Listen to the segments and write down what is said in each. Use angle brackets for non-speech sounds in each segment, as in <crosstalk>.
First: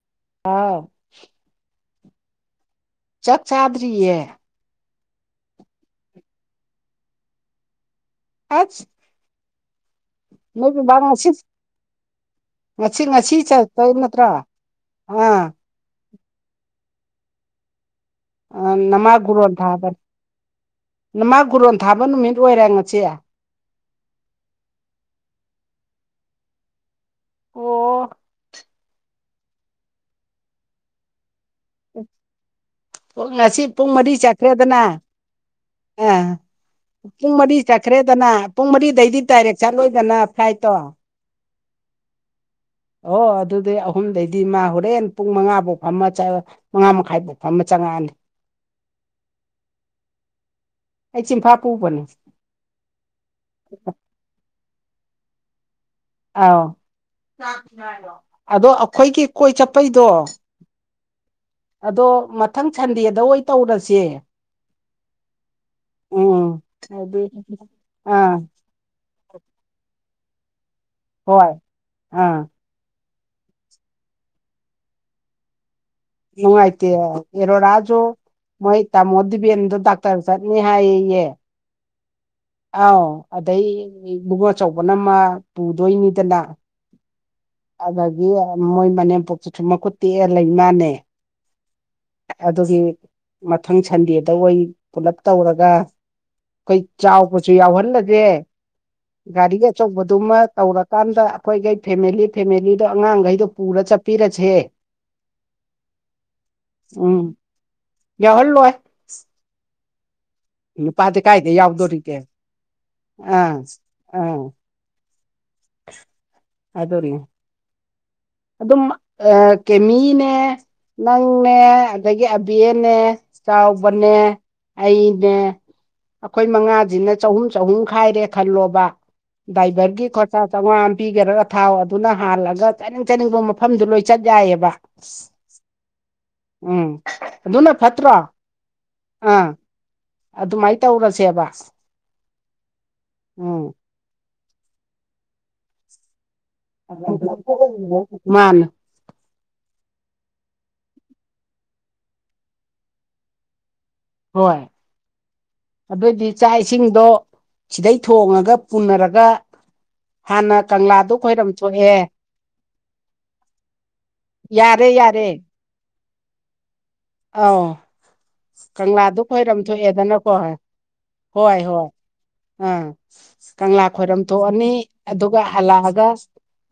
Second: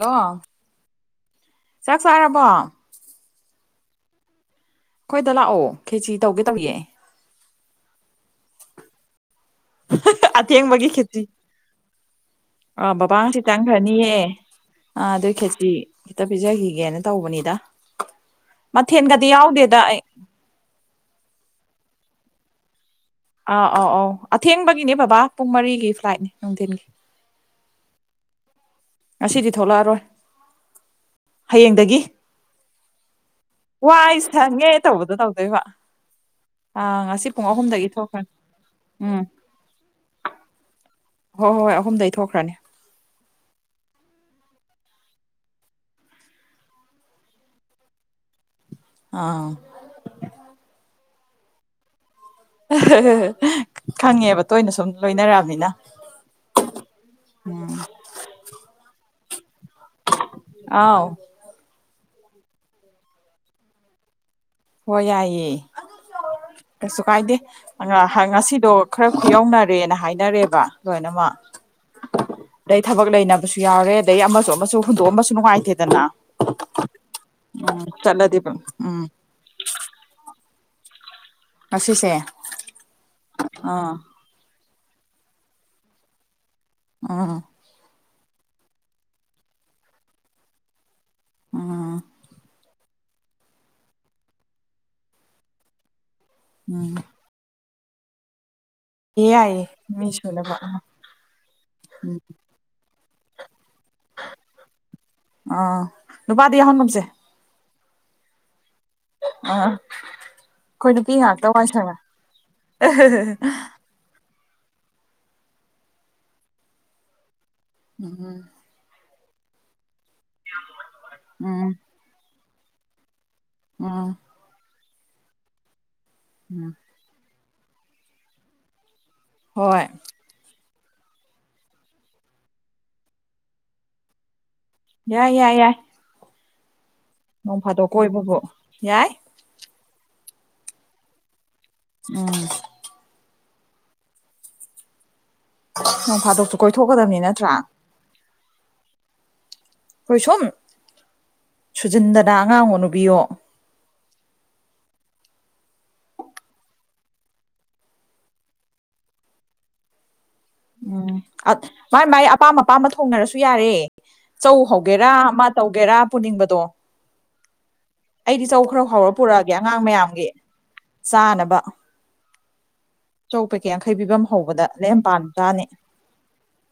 Hello ꯑꯥꯎ ꯆꯥꯛ ꯆꯥꯔꯕꯣ ꯆꯛ ꯆꯗꯔꯤꯌꯦ ꯑꯩꯈꯣꯏꯗ ꯂꯥꯛꯑꯣ ꯈꯦꯆ ꯇꯧꯒꯦ ꯇꯧꯌꯦ ꯑꯆꯁ ꯑꯇ ꯌꯦꯡ ꯃꯥꯒꯤ ꯈꯦꯇꯔꯤ ꯑ ꯕꯕꯥ ꯉꯁꯤ ꯆꯪꯈ꯭ꯔꯅꯤꯑ ꯑ ꯑꯗꯨꯏ ꯑꯥ ꯈꯦꯆ ꯈꯤꯇ ꯄꯤꯖꯈꯤꯒꯦꯅ ꯇꯧꯕꯅꯤꯗ ꯅꯃꯥ ꯃꯊꯦꯜꯒꯗꯤ ꯒꯨꯔꯣꯟ ꯌꯥꯎꯗꯦꯗ ꯊꯥꯕꯅꯤ ꯑꯩ ꯅꯃꯥ ꯒꯨꯔꯣꯟ ꯊꯥꯕ ꯅꯨꯃꯤꯠ ꯑꯣꯏꯔꯦ ꯉꯁꯤꯦ ꯑꯧ ꯑꯧ ꯑꯧ ꯑꯊꯦꯡꯕꯒꯤꯅꯦ ꯕꯕꯥ ꯄꯨꯡ ꯃꯔꯤꯒꯤ ꯐ꯭ꯂꯥꯏꯠꯅꯦ ꯅꯨꯡꯗꯤꯟꯒꯤ ꯑꯣ ꯉꯁꯤꯗꯤ ꯊꯣꯛꯂꯛꯑꯔꯣꯏ ꯍꯌꯦꯡꯗꯒꯤ ꯄꯨꯡ ꯉꯁꯤ ꯄꯨꯡ ꯃꯔꯤ ꯋꯥꯏ ꯁꯪꯉꯦ ꯆꯠꯈ꯭ꯔꯦꯗꯅ ꯇꯧꯕꯗꯣ ꯇꯧꯗꯣꯏꯕ ꯑ ꯑꯥ ꯉꯁꯤ ꯄꯨꯡ ꯃꯔꯤ ꯑꯍꯨꯝꯗꯒꯤ ꯊꯣꯛꯈ꯭ꯔꯅꯤ ꯆꯠꯈ꯭ꯔꯦꯗꯅ ꯄꯨꯡ ꯃꯔꯤꯗꯩꯗꯤ ꯎꯝ ꯗꯥꯏꯔꯦꯛ ꯆꯠꯂꯣꯏꯗꯅ ꯐ꯭ꯂꯥꯏꯠꯇꯣ ꯍꯣꯏ ꯍꯣꯏ ꯍꯣꯏ ꯑꯍꯨꯝꯗꯩ ꯊꯣꯛꯈ꯭ꯔꯅꯤ ꯑꯣ ꯑꯗꯨꯗꯤ ꯑꯍꯨꯝꯗꯩꯗꯤ ꯃꯥ ꯍꯣꯔꯦꯟ ꯄꯨꯡ ꯃꯉꯥꯚꯧ ꯐꯝꯃ ꯆꯠꯂ ꯃꯉꯥ ꯃꯈꯥꯏꯚꯧ ꯐꯝꯃ ꯆ <unintelligible> ꯑꯥ ꯑꯩ ꯆꯤꯝꯐꯥ ꯄꯨꯕꯅꯦ ꯈꯪꯉꯦꯕ ꯇꯣꯏꯅ ꯁꯨꯝ ꯂꯣꯏꯅꯔꯛꯑꯕꯅꯤꯅ ꯑꯥꯎ ꯑꯗꯣ ꯑꯩꯈꯣꯏꯒꯤ ꯀꯣꯏ ꯆꯠꯄꯩꯗꯣ ꯑꯥꯎ ꯑꯗꯣ ꯃꯊꯪ ꯁꯟꯗꯦꯗ ꯑꯣꯏ ꯑꯣꯏꯅ ꯇꯧꯔꯁꯦ ꯍꯣꯏ ꯌꯥꯏꯌꯦꯦ ꯎꯝ ꯀꯩꯁꯨ ꯍꯥꯏꯗꯤ ꯀꯥꯏꯗꯦ ꯑꯥ ꯉꯁꯤꯗꯣ ꯈꯔ ꯌꯧꯅꯔꯦꯅ ꯍꯥꯏꯅꯤ ꯅꯔꯦꯕ ꯂꯣꯏꯅꯃꯛ ꯍꯣꯏ ꯑꯥ ꯑꯗꯩ ꯊꯕꯛ ꯂꯩꯅꯕꯁꯨ ꯌꯥꯎꯔꯦ ꯑꯗꯗꯒꯤ ꯑꯃꯁꯨ ꯑꯃꯁꯨ ꯍꯨꯟꯗꯣꯛꯑꯃꯁꯨ ꯅꯨꯡꯉꯥꯏꯇꯦ ꯍꯅꯨꯡꯥꯏꯇ ꯏꯔꯣ ꯔꯥꯨ ꯆꯠꯂꯗꯤ ꯃꯣꯍꯤ ꯇ ꯎꯝ ꯃ ꯗꯤꯕꯦꯟꯗꯣ ꯗꯥꯛꯇꯔ ꯆꯠꯅꯤ ꯍꯥꯏꯌꯦꯌꯦ ꯉꯁꯤꯁꯦ ꯑꯥꯎ ꯑꯗꯩ ꯑꯥ ꯢꯕꯨꯡꯉꯣ ꯑꯆꯧꯕꯅ ꯑꯃ ꯄꯨꯗꯣꯏꯅꯤꯗꯅ ꯑꯣ ꯑꯗꯒꯤ ꯃꯣꯏ ꯃꯅꯦꯝꯄꯣꯛꯇꯨꯁꯨ ꯃꯈꯨꯠ ꯇꯦꯛꯑꯦ ꯂꯩ ꯃꯥꯟꯅꯦ ꯑꯥ ꯑꯗꯨꯒꯤ ꯃꯊꯪ ꯁꯟꯗꯦꯗ ꯑꯩ ꯄꯨꯂꯞ ꯇꯧꯔꯒ ꯑꯩꯈꯣꯏ ꯎꯝ ꯆꯥꯎꯕ ꯌꯥꯎꯍꯜꯂꯒꯦ ꯒꯥꯔꯤꯒ ꯌꯥꯏꯌꯦ ꯃꯤ ꯑꯆꯧꯕꯗꯨꯃ ꯁꯨꯅꯕ ꯇꯧꯔꯀꯥꯟꯗ ꯑꯩꯈꯣꯏꯈꯩ ꯐꯦꯃꯤꯂꯤ ꯐꯦꯃꯤꯂꯤꯗꯣ ꯑꯉꯥꯡꯒꯩꯗꯣ ꯄꯨꯔ ꯆꯠꯄꯤꯔꯖꯦ ꯑꯥ ꯅꯨꯄꯥꯗꯤ ꯌꯥꯎꯍꯟꯒꯨꯝꯁꯦ ꯎꯝ ꯌꯥꯎꯍꯜꯂꯣꯢ ꯑꯥ ꯑꯩꯈꯣꯏ ꯅꯨꯄꯤ ꯅꯨꯄꯥꯗꯤ ꯉꯥꯛꯇ ꯀꯥꯏꯗꯒꯩ ꯋꯥꯏ ꯁꯪꯉꯦ ꯌꯥꯎꯗꯣꯔꯤꯒꯦ ꯑꯥ ꯑꯥ ꯑꯗꯨꯅꯤ ꯎꯝ ꯀꯦꯃꯤꯅꯦ ꯅꯪꯅꯦ ꯎꯝ ꯑꯗꯒꯤ ꯑꯕꯤꯅꯦ ꯎꯝ ꯆꯥꯎꯕꯅꯦ ꯑꯩꯅꯦ ꯑꯩꯈꯣꯏ ꯎꯝ ꯃꯉꯥꯖꯤꯅ ꯆꯍꯨꯝ ꯆꯍꯨꯝ ꯈꯥꯏꯔꯦ ꯈꯜꯂꯣꯕ ꯍꯣꯏ ꯗ꯭ꯔꯥꯏꯚꯔꯒꯤ ꯈꯣꯔꯁꯥ ꯆꯧꯉꯥ ꯑꯝ ꯄꯤꯒꯔꯒ ꯊꯥꯎ ꯑꯗꯨꯅ ꯍꯥꯜꯂꯒ ꯆꯠꯅꯤꯡ ꯆꯠꯅꯤꯡꯕ ꯃꯐꯝꯗꯨ ꯂꯣꯏ ꯆꯠ ꯌꯥꯏꯑꯕ ꯌꯥꯏ ꯌꯥꯏ ꯌꯥꯏ ꯎꯝ ꯅꯣꯡ ꯑꯗꯨꯅ ꯐꯥꯗꯣꯛ ꯐꯠꯇ꯭ꯔꯣ ꯀꯣꯏꯕꯕꯨ ꯌꯥꯏ ꯑꯥ ꯑꯗꯨꯃꯥꯏꯅ ꯇꯧꯔꯁꯦꯕ ꯎꯝ ꯎꯝ ꯅꯣꯡ ꯐꯥꯗꯣꯛꯁꯨ ꯀꯣꯏꯊꯣꯛꯀꯗꯕꯅꯤ ꯅꯠꯇ꯭ꯔꯥ ꯃꯥꯅꯦ ꯍꯈꯣꯏ ꯁꯣꯨꯝ ꯁꯨꯖꯤꯟꯗꯅ ꯑꯉꯥꯡꯋꯣ ꯅꯨꯕꯤꯋꯣ ꯍꯣꯏ ꯑꯗꯨꯑꯣꯏꯗꯤ ꯆꯥꯛ ꯏꯁꯤꯡꯗꯣ ꯁꯤꯗꯩ ꯊꯣꯡꯉꯒ ꯄꯨꯟꯅꯔꯒ ꯍꯥꯟꯅ ꯀꯪꯂꯥ ꯎꯝ ꯃꯥꯏ ꯃꯥꯏ ꯑꯄꯥꯝ ꯑꯄꯥꯝꯕ ꯊꯣꯡꯅꯔꯁꯨ ꯌꯥꯔꯦ ꯆꯧ ꯌꯥꯔꯦ ꯍꯧꯒꯦꯔꯥ ꯑꯃ ꯇꯧꯒꯦꯔꯥ ꯄꯨꯅꯤꯡꯕꯗꯣ ꯑꯥꯎ ꯑꯩꯗꯤ ꯆꯧ ꯈꯔ ꯍꯧꯔ ꯀꯪꯂꯥꯗꯨ ꯄꯨꯔꯛꯑꯒꯦ ꯈꯣꯏꯔꯝ ꯑꯉꯥꯡ ꯃꯌꯥꯝꯒꯤ ꯊꯣꯛꯑꯦꯗꯅꯀꯣ ꯍꯣꯏ ꯆꯥꯅꯕ ꯍꯣꯏ ꯍꯣꯏ ꯑꯥ ꯆꯧ ꯄꯦꯀꯦꯠ ꯀꯪꯂꯥ ꯌꯥꯡꯈꯩ ꯄꯤꯕ ꯈꯣꯏꯔꯝ ꯑꯃ ꯍꯧꯕꯗ ꯊꯣꯛꯑꯅꯤ ꯂꯦꯝ ꯑꯗꯨꯒ ꯄꯥꯟꯕꯖꯥꯅꯤ ꯍꯜꯂꯛꯑꯒ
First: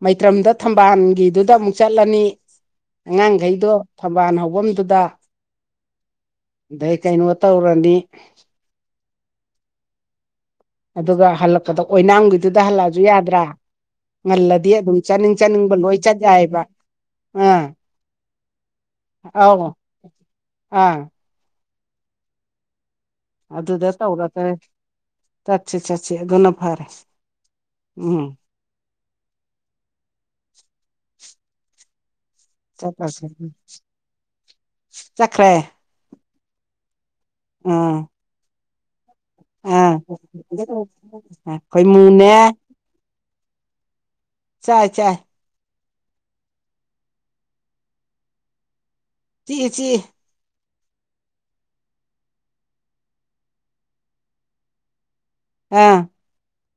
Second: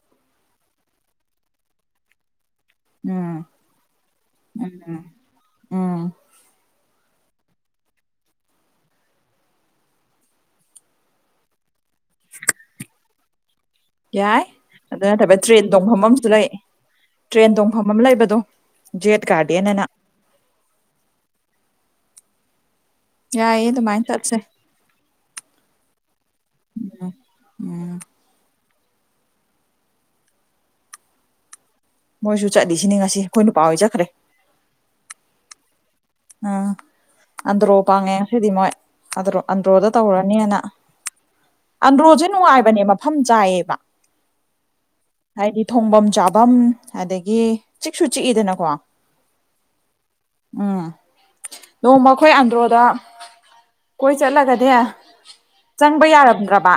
ꯃꯩꯇ꯭ꯔꯝꯗ ꯊꯝꯕꯥꯜꯒꯤꯗꯨꯗ ꯑꯃꯨꯛ ꯆꯠꯂꯅꯤ ꯎꯝ ꯑꯉꯥꯡꯈꯩꯗꯣ ꯊꯝꯕꯥꯜ ꯍꯐꯝꯗꯨꯗ ꯎꯝ ꯑꯗꯩ ꯀꯩꯅꯣ ꯇꯧꯔꯅꯤ ꯑꯗꯨꯒ ꯍꯜꯂꯛꯄꯗ ꯑꯣꯏꯅꯥꯝꯒꯤꯗꯨꯗ ꯍꯜꯂꯛꯑꯁꯨ ꯌꯥꯗ꯭ꯔꯥ ꯌꯥꯏ ꯉꯜꯂꯗꯤ ꯑꯗꯨꯝ ꯑꯗꯨ ꯆꯥꯅꯤꯡ ꯅꯠꯇꯕ ꯇ꯭ꯔꯦꯟ ꯆꯥꯅꯤꯡꯕ ꯂꯣꯏ ꯇꯣꯡꯐꯝ ꯆꯠ ꯑꯃꯁꯨ ꯂꯩ ꯌꯥꯏꯕ ꯇ꯭ꯔꯦꯟ ꯇꯣꯡꯐꯝ ꯑꯃ ꯂꯩꯕꯗꯣ ꯖꯦꯠ ꯒꯥꯔꯗꯦ ꯑꯧ ꯑꯅ ꯑꯥ ꯌꯥꯏꯌꯦ ꯑꯗꯨꯗ ꯑꯗꯨꯃꯥꯏꯅ ꯇꯧꯒ ꯆꯠꯁꯦ ꯇꯔꯦ ꯆꯠꯁꯤ ꯆꯠꯁꯤ ꯑꯗꯨꯅ ꯐꯔꯦ ꯎꯝ ꯃꯣꯏꯁꯨ ꯆꯠꯂꯤꯁꯤꯅꯤ ꯉꯁꯤ ꯆꯠꯂꯁꯤ ꯑꯩꯈꯣꯏ ꯅꯨꯄꯥ ꯍꯣꯏ ꯆꯠꯈ꯭ꯔꯦ ꯆꯠꯈ꯭ꯔꯦ ꯑꯝ ꯑꯟꯗꯔꯣ ꯎꯝ ꯄꯥꯡꯉꯦ ꯉꯁꯤꯗꯤ ꯃꯣꯢ ꯑꯗꯔꯣ ꯑꯟꯗ꯭ꯔꯣꯗ ꯑꯥ ꯇꯧꯔꯅꯤꯅ ꯑꯟꯗ꯭ꯔꯣꯖꯦ ꯈꯣꯏꯃꯨꯅꯦ ꯅꯨꯡꯉꯥꯏꯕꯅꯦ ꯃꯐꯝ ꯆꯥꯏꯌꯦꯕ ꯆꯥꯏ ꯆꯥꯏ ꯊꯣꯡꯚꯝ ꯆꯥꯚꯝ ꯑꯗꯒꯤ ꯆꯤꯛꯁꯨ ꯆꯤꯛꯏꯗꯅꯀꯣ ꯆꯤꯛꯢ ꯆꯤꯛꯢ ꯎꯝ ꯅꯣꯡꯃ ꯑꯩꯈꯣꯏ ꯑꯟꯗ꯭ꯔꯣꯗ ꯀꯣꯏ ꯆꯠꯂꯒꯅꯦ ꯑꯥ ꯆꯪꯕ ꯌꯥꯔꯝꯗ꯭ꯔꯕ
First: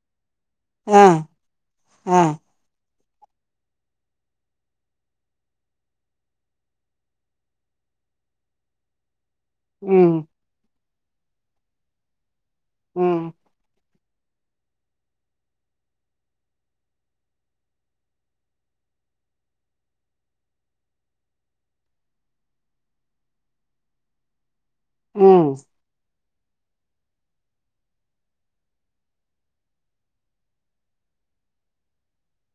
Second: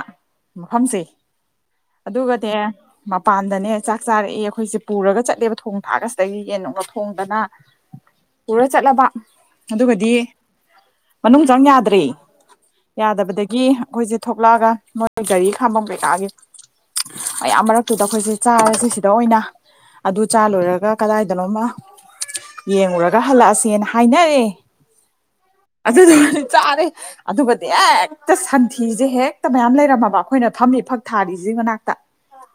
ꯃꯐꯝꯁꯦ ꯑꯥ ꯑꯥ ꯑꯗꯨꯒꯅꯦ ꯃꯄꯥꯟꯗꯅꯦ ꯆꯥꯛ ꯆꯥꯔꯛꯑꯦ ꯑꯩꯈꯣꯏꯁꯦ ꯄꯨꯔꯒ ꯆꯠꯂꯦꯕ ꯊꯣꯡ ꯊꯥꯛꯑꯒ ꯁꯤꯗꯒꯤ ꯌꯦꯟ ꯅꯨꯡꯅ ꯊꯣꯡꯗꯅ ꯄꯨꯔꯣꯏ ꯆꯠꯂꯕ ꯑꯗꯨꯒꯗꯤ ꯎꯝ ꯃꯅꯨꯡ ꯆꯪ ꯌꯥꯗ꯭ꯔꯦ ꯎꯝ ꯌꯥꯗꯕꯗꯒꯤ ꯑꯩꯈꯣꯏꯁꯦ ꯊꯣꯛꯂꯛꯑꯒ ꯃꯣꯏ ꯒꯥꯔꯤ ꯈꯥꯝꯝꯕꯝ ꯀꯩꯀꯥꯒꯦ ꯃꯌꯥꯝ ꯃꯔꯛꯇꯨꯗ ꯑꯩꯈꯣꯏꯁꯦ ꯆꯥꯔꯁꯦ ꯁꯤꯗ ꯑꯣꯏꯅ ꯑꯗꯨ ꯆꯥ ꯂꯣꯏꯔꯒ ꯀꯗꯥꯏꯗꯅꯣꯃ ꯌꯦꯡꯉꯨꯔꯒ ꯍꯜꯂꯛꯑꯁꯦꯅ ꯍꯥꯏꯅꯔꯦ ꯎꯝ ꯑꯗꯨ ꯆꯥꯔꯦ ꯑꯗꯨꯒꯗꯤ ꯍꯦꯛꯇ ꯁꯟꯊꯤꯁꯦ ꯍꯦꯛꯇ ꯃꯌꯥꯝ ꯂꯩꯔꯝꯃꯕ ꯑꯩꯈꯣꯏꯅ ꯐꯝꯃꯤ ꯐꯛ ꯊꯥꯔꯤꯁꯦ ꯃꯅꯥꯛꯇ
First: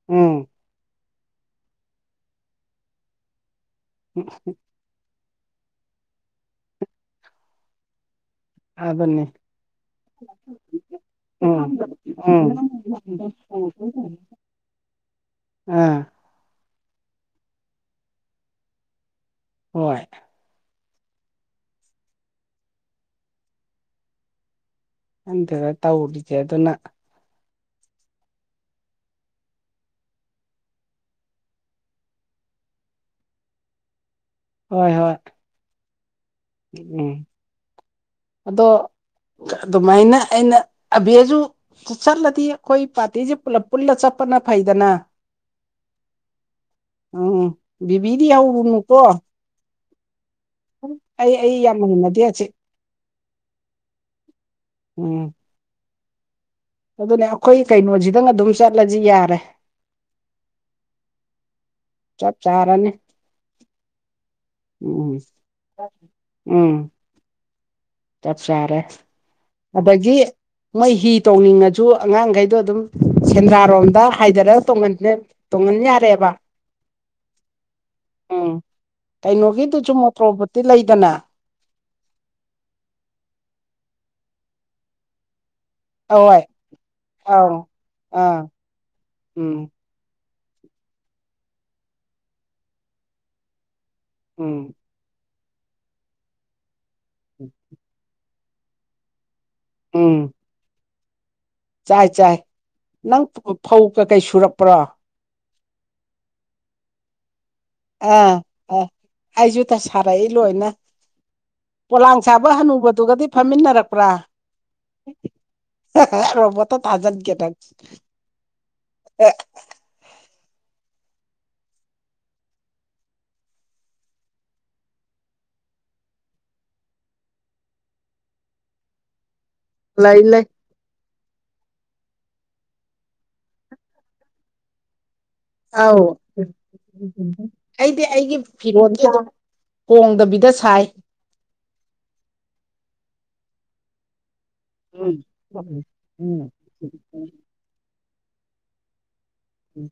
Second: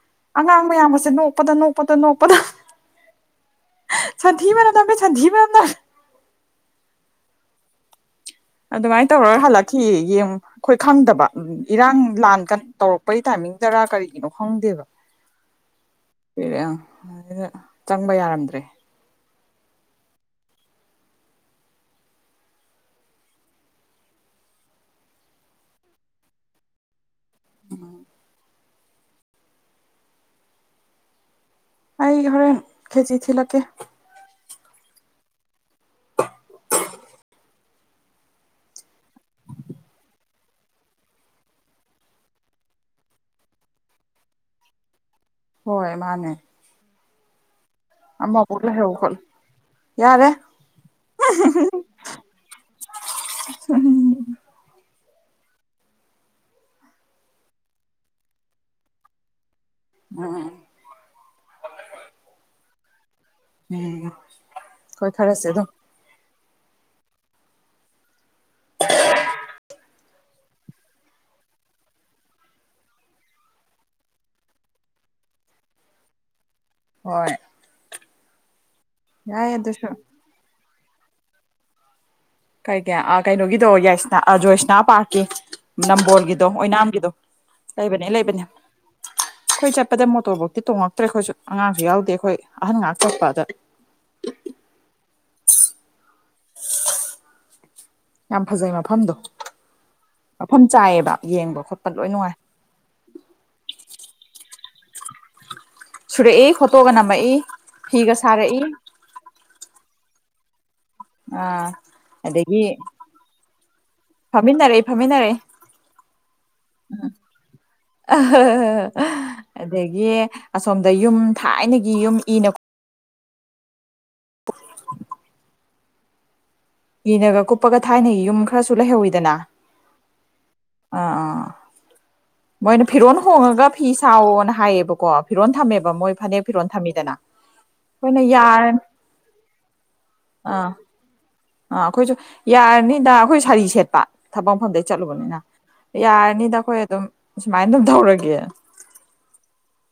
ꯎꯝ ꯑꯉꯥꯡ ꯃꯌꯥꯝ ꯑꯁꯦ ꯅꯣꯛꯄꯗ ꯅꯣꯛꯄꯗ ꯅꯣꯛꯄꯗ ꯁꯊꯤ ꯃꯅꯗ ꯆꯊꯤ ꯃꯅꯗ ꯑꯗꯨꯃꯥꯏꯅ ꯑꯗꯨꯅꯤ ꯇꯧꯔꯒ ꯍꯜꯂꯛꯈꯤꯌꯦ ꯌꯦꯡ ꯑꯩꯈꯣꯏ ꯈꯪꯗꯕ ꯎꯝ ꯏꯔꯥꯡ ꯂꯥꯟ ꯎꯝ ꯀ ꯇꯧꯔꯛꯄꯩ ꯇꯥꯏꯝ ꯇꯔꯥ ꯀꯔꯤꯒꯤꯅꯣ ꯈꯪꯗꯦꯕꯔ ꯑꯥ ꯑꯩꯅ ꯆꯪꯕ ꯌꯥꯔꯝꯗ꯭ꯔꯦ ꯍꯣꯏ ꯍꯟꯗꯗ ꯇꯧꯔꯤꯁꯦ ꯑꯗꯨꯅ ꯎꯝ ꯑꯩ ꯍꯔꯦꯟ ꯈꯦꯖꯤꯤ ꯂ ꯀꯦ ꯍꯣꯏ ꯍꯣꯏ ꯎꯝ ꯑꯗꯣ ꯑꯗꯨꯃꯥꯏꯅ ꯑꯩꯅ ꯑꯕꯦꯖ ꯆꯠꯂꯗꯤ ꯑꯩꯈꯣꯏ ꯄꯥꯔꯇꯁꯤꯦ ꯄꯨꯜꯂ ꯆꯠꯄꯅ ꯐꯩꯗꯅ ꯍꯣꯏ ꯃꯥꯅꯦ ꯎꯝ ꯕꯤꯕꯤꯗꯤ ꯑꯃꯐꯥꯎ ꯂꯩꯍꯧ ꯍꯧꯔꯨꯅꯨꯀꯣ ꯈꯣꯠꯂꯨ ꯌꯥꯔꯦ ꯑꯩ ꯑꯩ ꯌꯥꯝꯃ ꯉꯟꯅꯗꯦꯁꯦ ꯎꯝ ꯎꯝ ꯑꯗꯨꯅꯦ ꯑꯩꯈꯣꯏ ꯀꯩꯅꯣꯁꯤꯗꯪ ꯑꯗꯨꯝ ꯆꯠꯂꯁꯤ ꯌꯥꯔꯦ ꯑꯝ ꯆꯞ ꯆꯥꯔꯅꯤ ꯎꯝ ꯍꯣꯏ ꯎꯝ ꯈꯔꯁꯦ ꯑꯗꯨꯝ ꯎꯝ ꯆꯞ ꯆꯥꯔꯦ ꯑꯗꯒꯤ ꯃꯣꯏ ꯍꯤ ꯇꯣꯡꯅꯤꯡꯉꯁꯨ ꯑꯉꯥꯡꯈꯩꯗꯣ ꯑꯗꯨꯝ ꯁꯦꯟꯗ꯭ꯔꯥꯔꯣꯝꯗ ꯍꯥꯏꯊꯔꯒ ꯇꯣꯡꯍꯟꯦ ꯑꯣꯔꯦꯕ ꯍꯣꯏ ꯎꯝ ꯌꯥꯏ ꯀꯩꯅꯣꯒꯤꯗꯨꯁꯨ ꯑꯗꯨꯁꯨ ꯃꯣꯇ꯭ꯔꯣꯕꯨꯇꯤ ꯂꯩꯗꯅ ꯀꯩ ꯀ ꯀꯩꯅꯣꯒꯤꯗꯣ ꯌꯥꯏꯁꯅꯥ ꯖꯣꯏꯁꯅꯥ ꯄꯥꯔꯛꯀꯤ ꯑꯍꯣꯏ ꯅꯝꯕꯣꯜꯒꯤꯗꯣ ꯑꯣꯏꯅꯥꯝꯒꯤꯗꯣ ꯑꯧ ꯂꯩꯕꯅꯦ ꯑꯥ ꯂꯩꯕꯅꯦ ꯎꯝ ꯑꯩꯈꯣꯏ ꯆꯠꯄꯗ ꯃꯣꯇꯣꯔꯐꯧ ꯇꯣꯡꯉꯛꯇ꯭ꯔꯦ ꯑꯩꯈꯣꯏꯁꯨ ꯑꯉꯥꯡꯁꯨ ꯌꯥꯎꯗꯦ ꯑꯩꯈꯣꯏ ꯑꯍꯟ ꯉꯍꯥꯛ ꯆꯠꯄꯗ ꯎꯝ ꯌꯥꯝ ꯐꯖꯩ ꯃꯐꯝꯗꯣ ꯎꯝ ꯃꯐꯝ ꯆꯥꯏꯌꯦꯕ ꯌꯦꯡꯕ ꯈꯣꯠꯄ ꯆꯥꯏ ꯂꯣꯏ ꯅꯨꯡꯉꯥꯏ ꯆꯥꯏ ꯅꯪ ꯐꯧ ꯀꯩꯀꯩ ꯁꯨꯔꯛꯄ꯭ꯔꯣ ꯁꯤꯨꯔ ꯑꯦ ꯈꯣꯠꯇꯣꯒ ꯅꯃ ꯑꯦ ꯑꯥ ꯑ ꯑꯩꯁꯨꯗ ꯁꯥꯔꯛꯏ ꯂꯣꯏꯅ ꯑꯥ ꯄꯣꯂꯥꯡ ꯁꯥꯕ ꯑꯗꯒꯤ ꯍꯅꯨꯕꯗꯨꯒꯗꯤ ꯐꯝꯃꯤꯟꯅꯔꯛꯄ꯭ꯔꯥ ꯐꯝꯃꯤꯟꯅꯔꯛꯏ ꯐꯝꯃꯤꯟꯅꯔꯛꯏ ꯔ꯭ꯔꯣꯃꯛꯇ ꯊꯥꯖꯥꯟ ꯀꯦ ꯅꯪ ꯑꯗꯒꯤ ꯑꯁꯣꯝꯗ ꯌꯨꯝ ꯊꯥꯏꯅꯒꯤ ꯌꯨꯝ ꯏꯅꯣ <unintelligible> ꯌꯦꯅꯒ ꯀꯨꯞꯄꯒ ꯊꯥꯏꯅꯒꯤ ꯌꯨꯝ ꯈꯔꯁꯨ ꯂꯩꯍꯧꯋꯤꯗꯅ ꯂꯩꯥꯏ ꯂꯩ ꯑꯥ ꯑꯥ ꯃꯣꯏꯅ ꯐꯤꯔꯣꯟ ꯍꯣꯡꯉꯒ ꯐꯤ ꯁꯥꯥꯎꯋꯣꯅ ꯍꯥꯏꯌꯦꯕꯀꯣ ꯐꯤꯔꯣꯜ ꯊꯝꯃꯦꯕ ꯑꯧ ꯃꯣꯏ ꯐꯅꯦꯛ ꯐꯤꯔꯣꯜ ꯊꯝꯃꯤꯗꯅ ꯑꯩꯗꯤ ꯑꯩꯈꯣꯏꯅ ꯑꯩꯒꯤ ꯌꯥꯔꯅꯤ ꯐꯤꯔꯣꯟꯜꯁꯤ ꯀꯣꯡꯗꯕꯤꯗ ꯑꯥ ꯁꯥꯏ ꯑꯥ ꯑꯩꯈꯣꯏꯁꯨ ꯌꯥꯔꯅꯤꯗ ꯑꯩꯈꯣꯏ ꯁꯥꯔꯤ ꯁꯦꯠꯄ ꯊꯕꯛ ꯃꯐꯝꯗꯩ ꯎꯝ ꯆꯠꯂꯨꯕꯅꯤꯅ ꯎꯝ ꯌꯥꯔꯅꯤꯗ ꯑꯩꯈꯣꯏ ꯑꯗꯨꯝ ꯁꯨꯃꯥꯏꯅ ꯑꯗꯨꯝ ꯇꯧꯔꯒꯦ ꯑꯦ꯫ ꯎꯝ꯫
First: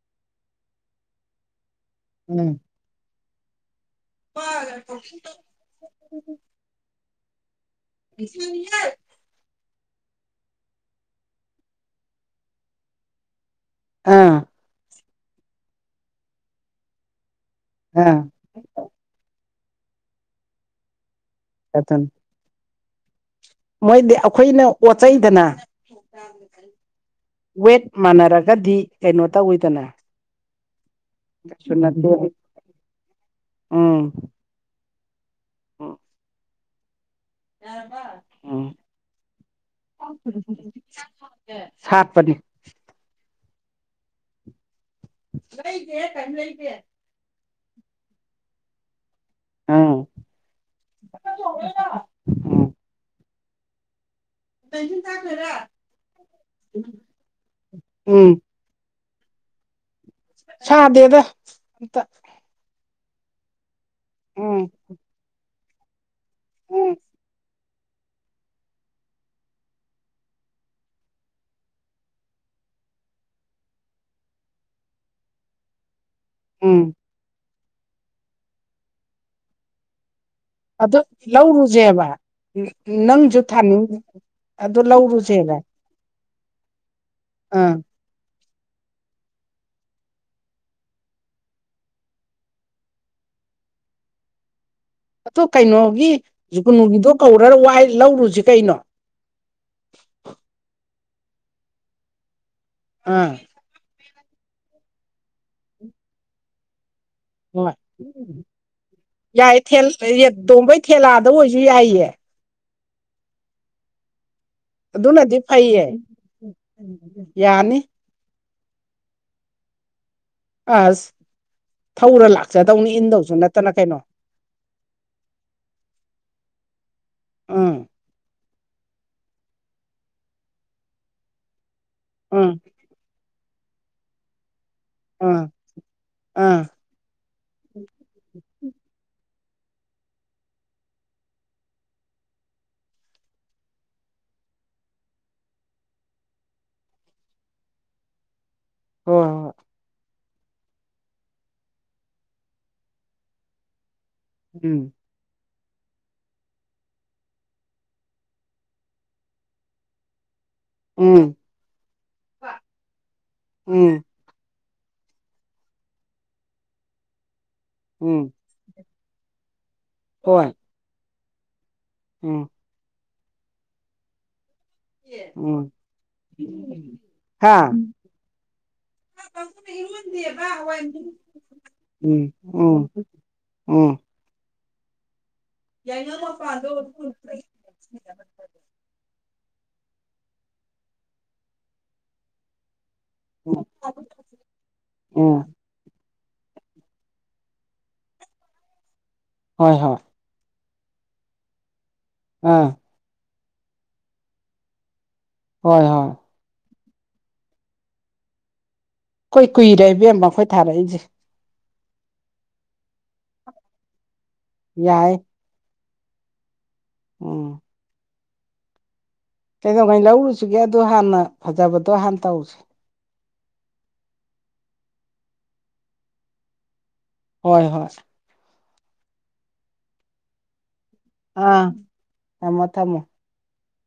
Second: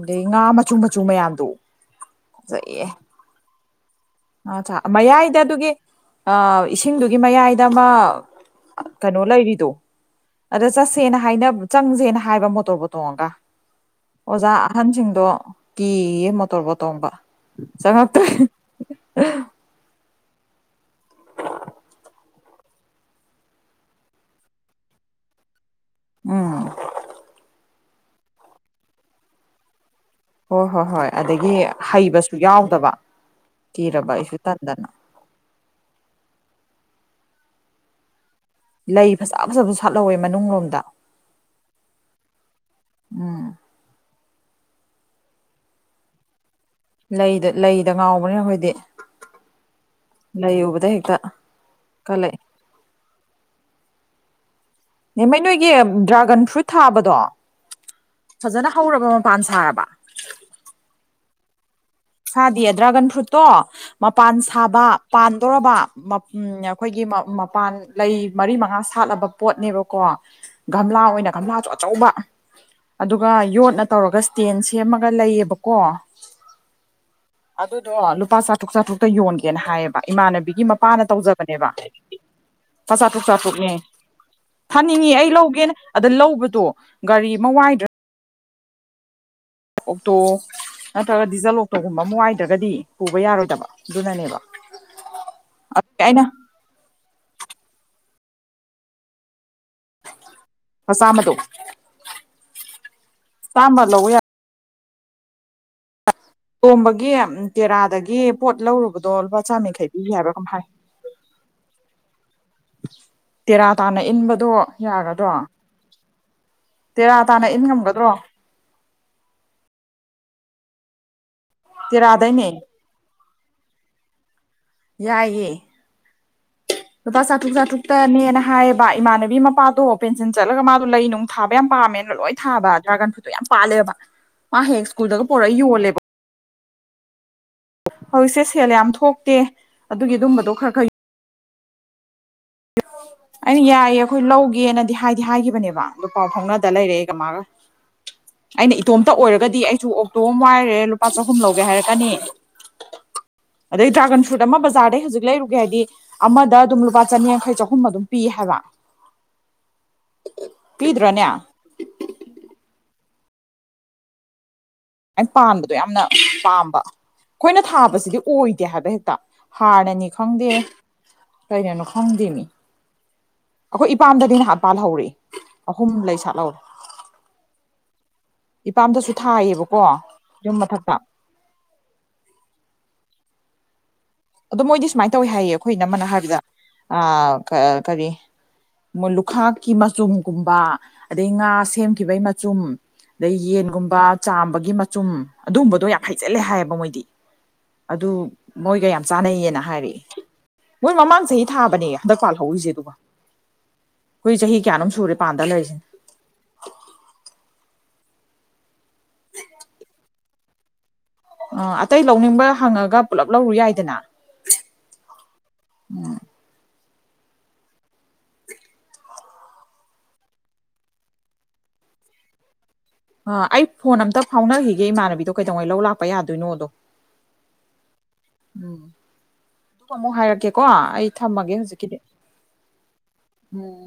ꯑꯗꯩ ꯉꯥ ꯃꯆꯨ ꯃꯆꯨ ꯃꯌꯥꯝꯗꯨ ꯎꯝ ꯐꯖꯩꯌꯦ꯫ ꯑꯥ ꯑꯆꯥ ꯃꯌꯥꯏꯗ ꯑꯗꯨꯒꯤ ꯑ ꯏꯁꯤꯡꯗꯨꯒꯤ ꯃꯌꯥꯏ꯫ ꯗꯑꯃ ꯀꯩꯅꯣ ꯂꯩꯔꯤꯗꯣ꯫ ꯑꯗ ꯆꯠꯁꯦꯅ ꯍꯥꯏꯅꯕ ꯆꯪꯁꯦꯅ ꯍꯥꯏꯕ ꯃꯣꯇꯣꯔꯕꯣꯠ ꯇꯣꯡꯉꯒ꯫ ꯑꯣꯖꯥ ꯑꯍꯟꯁꯤꯡꯗꯣ ꯀꯤꯌꯦ ꯃꯣꯇꯣꯔꯕꯣꯠ ꯇꯣꯡꯕ꯫ ꯆꯉꯛ ꯑꯥ ꯇꯦ꯫ <unintelligible> <unintelligible> ꯃꯣꯏꯗꯤ ꯑꯩꯈꯣꯏꯅ ꯑꯣꯠꯆꯩꯗꯅ ꯎꯝ ꯋꯦꯠ꯫ ꯃꯥꯟꯅꯔꯒꯗꯤ ꯀꯩꯅꯣ ꯇꯧꯋꯤꯗꯅ꯫ ꯍꯣꯏ ꯍꯣꯏ ꯍꯣꯏ ꯑꯗꯒꯤ ꯀꯩꯁꯨ ꯅꯠꯇꯦ ꯍꯩꯕꯁꯨ ꯌꯥꯎꯗꯕ ꯀꯤꯔꯕ ꯑꯩꯁꯨ ꯇꯟꯗꯅ꯫ ꯎꯝ꯫ ꯌꯥꯔꯕ꯫ ꯂꯩ ꯐꯖ ꯐꯖꯕꯁꯨ ꯁꯥꯠꯍꯧꯋꯦ ꯃꯅꯨꯡ ꯂꯣꯝꯗ꯫ ꯁꯥꯠꯄꯅꯤ ꯎꯝ꯫ ꯂꯩꯗꯦ ꯀꯦꯝ ꯂꯩꯗꯦ꯫ ꯂꯩꯗ ꯂꯩꯗ ꯉꯥꯎꯕꯅꯤ ꯑꯩꯈꯣꯏꯗꯤ꯫ ꯎꯝ ꯂꯩ ꯎꯕꯗ ꯍꯦꯛꯇ ꯀꯜꯂꯛꯑꯦ꯫ ꯎꯝ ꯅꯦꯃꯦ ꯅꯣꯏꯒꯤ ꯗ꯭ꯔꯥꯒꯟ ꯐ꯭ꯔꯨꯏꯠ ꯊꯥꯕꯗꯣ ꯎꯝ ꯐꯖꯅ ꯍꯧꯔꯕ꯫ ꯄꯥꯟ ꯁꯥꯔꯕ꯫ ꯁꯥꯗꯦꯗ ꯑꯝꯇ ꯁꯥꯗꯤꯌꯦ ꯗ꯭ꯔꯥꯒꯟ ꯐ꯭ꯔꯨꯠꯇꯣ ꯃꯄꯥꯟ ꯎꯝ ꯁꯥꯕ ꯄꯥꯟꯗꯧꯔꯕ꯫ ꯎꯝ ꯑꯩꯈꯣꯏꯒꯤ ꯃꯃꯄꯥꯟ꯫ ꯂꯩ ꯃꯔꯤ ꯃꯉꯥ ꯁꯥꯠꯂꯕ ꯄꯣꯠꯅꯦꯕꯀꯣ ꯒꯝꯂꯥ ꯑꯣꯏꯅ ꯒꯝꯂꯥꯁꯨ ꯑꯆꯧꯕ꯫ ꯑꯗꯨꯒ ꯌꯣꯠꯅ ꯇꯧꯔꯒ ꯏꯁꯇꯦꯟ ꯁꯦꯝꯃꯒ ꯂꯩꯌꯦꯕꯀꯣ꯫ ꯎꯝ꯫ ꯑꯗꯨꯗꯣ ꯂꯨꯄꯥ ꯆꯥꯇ꯭ꯔꯨꯛ ꯆꯥꯇ꯭ꯔꯨꯛꯇ ꯌꯣꯟꯒꯦꯅ ꯍꯥꯏꯌꯦꯕ꯫ ꯏꯃꯥꯟꯅꯕꯤꯒꯤ ꯑꯗꯨ ꯃꯄꯥꯅ ꯇꯧꯖꯕꯅꯦꯕ ꯂꯧꯔꯨꯁꯦꯕ ꯆꯆꯥꯇ꯭ꯔꯨꯛ ꯅꯪꯁꯨ ꯆꯥꯇ꯭ꯔꯨꯛꯅꯦ꯫ ꯊꯥꯅꯤꯡ ꯑꯗꯨ ꯊꯥꯅꯤꯡꯉꯤ ꯑꯩ ꯂꯧꯔꯨꯁꯦꯕ ꯂꯧꯒꯦꯅ ꯑꯗ ꯂꯧꯕꯗꯣ ꯒꯥꯔꯤ ꯃ ꯑꯥ ꯋꯥꯏꯗ꯭ꯔꯥ꯫ ꯑꯣꯛꯇꯣ꯫ ꯅꯠꯇ꯭ꯔꯒ ꯗꯤꯖꯜ ꯂꯣꯛꯇꯔꯒꯨꯝꯕ ꯑꯃ ꯋꯥꯏꯗ꯭ꯔꯒꯗꯤ ꯄꯨꯕ ꯌꯥꯔꯣꯏꯗꯕ ꯑꯗꯨꯅꯅꯦꯕ꯫ ꯑꯗꯨ ꯑꯗꯨꯒꯤ ꯀꯩꯅꯣꯒꯤ ꯑꯩꯅ ꯖꯨꯒꯨꯅꯨꯒꯤꯗꯣ ꯀꯧꯔꯒ ꯋꯥꯏ ꯂꯧꯔꯨ꯫ ꯖꯤ ꯀꯩꯅꯣ꯫ ꯆꯥꯝꯃꯗꯣ ꯑꯥ ꯆꯥꯝꯃ ꯂꯧꯕ ꯌꯥꯔ꯫ ꯇꯣꯝꯕꯒꯤ ꯍꯣꯏ ꯇꯦꯔꯥꯗꯒꯤ ꯄꯣꯠ ꯂꯧꯔꯨꯕꯗꯣ ꯂꯨꯄꯥ ꯆꯥꯝꯌꯡꯈꯩ ꯄꯤꯒꯤ ꯍꯥꯏꯕꯥ ꯀꯩꯅꯣꯝ ꯍꯥꯏ꯫ ꯑꯗꯨ ꯑꯣꯏꯁꯨ ꯌꯥꯏꯌꯦ꯫ ꯇꯦꯔꯥ ꯇꯥꯅ ꯏꯟꯕꯗꯣ ꯌꯥꯒꯗ꯭ꯔꯣ꯫ ꯑꯗꯨꯅꯗꯤ ꯐꯩꯌꯦ ꯇꯦꯔꯥ ꯇꯥꯅ ꯏꯟ ꯌꯥꯅꯤ ꯉꯝꯒꯗ꯭ꯔꯣ꯫ ꯑꯁ ꯊꯧꯔ ꯇꯦꯔꯥꯗꯩꯅꯦ ꯂꯥꯛꯆꯗꯧꯅꯤ ꯏꯟꯗꯧꯁꯨ ꯅꯠꯇꯅ ꯀꯩꯅꯣ꯫ ꯌꯥꯏꯌꯦ꯫ ꯂꯨꯄꯥ ꯆꯥꯇ꯭ꯔꯨꯛ ꯎꯝ ꯆꯥꯇ꯭ꯔꯨꯛꯇꯅꯦꯅ꯫ ꯍꯥꯏꯌꯦꯕ ꯏꯃꯥꯟꯅꯕꯤ ꯃꯄꯥꯗꯣ ꯄꯦꯟꯁꯤꯟ ꯆꯠꯂꯒ ꯃꯥꯗꯣ ꯂꯩ ꯅꯨꯡ ꯊꯥꯕ ꯌꯥꯝ ꯄꯥꯝꯃꯦ꯫ ꯂꯣꯏ ꯎꯝ ꯊꯥꯕ ꯗ꯭ꯔꯥꯒꯟ ꯐ꯭ꯔꯨꯠꯇꯣ ꯌꯥꯝ ꯄꯥꯜꯂꯦꯕ ꯃꯥ ꯍꯦꯛ ꯁ꯭ꯀꯨꯜꯗꯒ ꯎꯝ ꯄꯨꯔꯒ ꯌꯣꯂꯦꯕ꯫ ꯎꯝ ꯍꯧꯖꯤꯛꯁꯦ ꯁꯦꯜ ꯌꯥꯝ ꯊꯣꯛꯇꯦ ꯑꯗꯨꯒꯤ ꯑꯗꯨꯝꯕꯗꯣ ꯈꯔ ꯈꯔ꯫ <unintelligible> ꯑꯩꯅ ꯌꯥꯏꯌꯦ ꯑꯩꯈꯣꯏ ꯂꯧꯒꯦꯅꯗꯤ ꯍꯥꯏꯗꯤ ꯍꯥꯏꯈꯤꯕꯅꯦꯕ ꯑꯗꯨ ꯄꯥꯎ ꯐꯥꯎꯅꯗ ꯂꯩꯔꯦꯑꯩꯒ ꯃꯥꯒ꯫ ꯑꯩꯅ ꯏꯇꯣꯝꯇ ꯍꯣꯏ ꯍꯣꯏ ꯑꯣꯏꯔꯒꯗꯤ ꯑꯩꯁꯨ꯫ ꯇꯣ ꯋꯥꯏꯔꯦ ꯂꯨꯄꯥ ꯆꯍꯨꯝ ꯂꯧꯒꯦ ꯍꯥꯏꯔꯛꯀꯅꯤ ꯑꯗꯩ ꯗ꯭ꯔꯥꯒꯟ꯫ ꯐꯨ꯭ꯔꯠ ꯑꯃ ꯎꯝ ꯕꯖꯥꯔꯗꯩ ꯍꯧꯖꯤꯛ ꯂꯩꯔꯨꯒꯦ ꯍꯥꯏꯗꯤ ꯑꯃꯗ ꯑꯗꯨꯝ ꯂꯨ꯫ ꯆꯅꯤꯌꯥꯡꯈꯩ ꯆꯍꯨꯝ ꯑꯗꯨꯝ ꯄꯤ ꯍꯥꯏꯕ ꯀꯤꯗ꯭ꯔꯅꯦ ꯎꯝ ꯎꯝ ꯑ ꯄꯥꯟꯕꯗꯣ ꯌꯥꯝꯅ ꯄꯥꯝꯕ ꯑꯩꯈꯣꯏꯅ ꯊꯥꯕꯁꯤꯗꯤ ꯎꯝ ꯑꯣꯏꯗꯦ ꯍꯥꯏꯕ ꯍꯦꯛꯇ ꯍꯥꯔꯅꯅꯤ ꯈꯪꯗꯦ ꯍꯣꯏ ꯀꯩꯅꯅꯣ ꯈꯪꯗꯦꯅꯤ ꯎꯝ ꯑꯩꯈꯣꯏ ꯏꯄꯥꯝꯗꯗꯤ ꯅ ꯄꯥꯜꯍꯧꯔꯛ ꯎꯝ ꯑꯍꯨꯝ ꯂꯩ ꯁꯥꯠꯍꯧ ꯍꯥ ꯏꯄꯥꯝꯗꯁꯨ ꯊꯥꯏꯌꯦꯕꯀꯣ ꯌꯨꯝ ꯃꯊꯛꯇ ꯎꯝ ꯎꯝ ꯎꯝ ꯑꯗ ꯃꯣꯏꯗꯤ ꯇꯧꯏ ꯍꯥꯏꯌꯦ ꯑꯩꯈꯣꯏꯅ ꯑꯃꯅ ꯍꯥꯏꯕꯗ ꯀꯔꯤ ꯃ ꯂꯨꯈꯥꯛ ꯀꯤ ꯃꯆꯨꯝꯒꯨꯝꯕ ꯑꯗꯩ ꯉꯥ ꯁꯦꯝꯈꯤꯕꯒꯤ ꯃꯆꯨꯝ ꯑꯗꯩ ꯌꯦꯟꯒꯨꯝꯕ ꯆꯥꯝꯕꯒꯤ ꯃꯆꯨꯝ ꯎꯝ ꯑꯗꯨꯝꯕꯗꯣ ꯌꯥꯝ ꯍꯩꯖꯤꯜꯂꯦ ꯍꯥꯏꯌꯦꯕ ꯃꯣꯏꯗꯤ ꯑꯗꯨ ꯃꯣꯏꯒ ꯌꯥꯝ ꯆꯥꯟꯅꯩꯌꯦꯅ ꯍꯣꯏ ꯍꯣꯏ ꯍꯥꯏꯔꯛꯑꯦ ꯃꯣꯏ ꯃꯃꯥꯡ ꯆꯍꯤ ꯊꯥꯕꯅꯦ ꯍꯟꯗꯛ ꯄꯥꯜꯍꯧꯔꯤꯁꯦ ꯑꯥ ꯑꯗꯨꯒ ꯑꯩꯈꯣꯏ ꯆꯍꯤ ꯀꯌꯥꯅꯣꯝ ꯁꯨꯔꯦꯅ ꯄꯥꯟꯗ ꯂꯣꯏꯁꯤ ꯍꯣꯏ ꯍꯣꯏ ꯀꯨꯏ ꯀꯨꯏꯔꯦ ꯏꯕꯦꯝꯕ ꯑꯩꯈꯣꯏ ꯊꯥꯔꯛꯏꯁꯦ ꯑ ꯑꯇꯩ ꯂꯧꯅꯤꯡꯕ ꯍꯪꯉꯒ ꯄꯨꯂꯞ ꯂꯧꯔꯨ ꯌꯥꯏꯗꯅ ꯌꯥꯏ ꯎꯝ ꯑꯣ ꯀꯩꯩꯅꯧꯉꯩ ꯂꯧꯔꯨꯁꯤꯒꯦ ꯑꯗꯨꯗ ꯍꯥꯟꯅ ꯐꯖꯕꯗꯣ ꯍꯥꯟꯅ ꯇꯧꯔꯨꯁꯤꯦ ꯑ ꯑꯩ ꯐꯣꯟ ꯑꯝꯇ ꯐꯥꯎꯅꯈꯤꯒꯦ ꯏꯃꯥꯟꯅꯕꯤꯗꯣ ꯀꯩꯗꯧꯉꯩ ꯂꯧ ꯂꯥꯛꯄ ꯌꯥꯗꯣꯏꯅꯣꯗꯣ ꯍꯣꯏ ꯍꯣꯏ ꯎꯝ ꯑꯗꯨꯒ ꯑꯃꯨꯛ ꯍꯥꯏꯔꯛꯀꯦꯀꯣ ꯑꯩ ꯊꯝꯃꯒꯦ ꯑꯥ ꯍꯧꯖꯤꯛꯀꯤꯗꯤ ꯊꯝꯃꯣ ꯊꯝꯃꯣ ꯎꯝ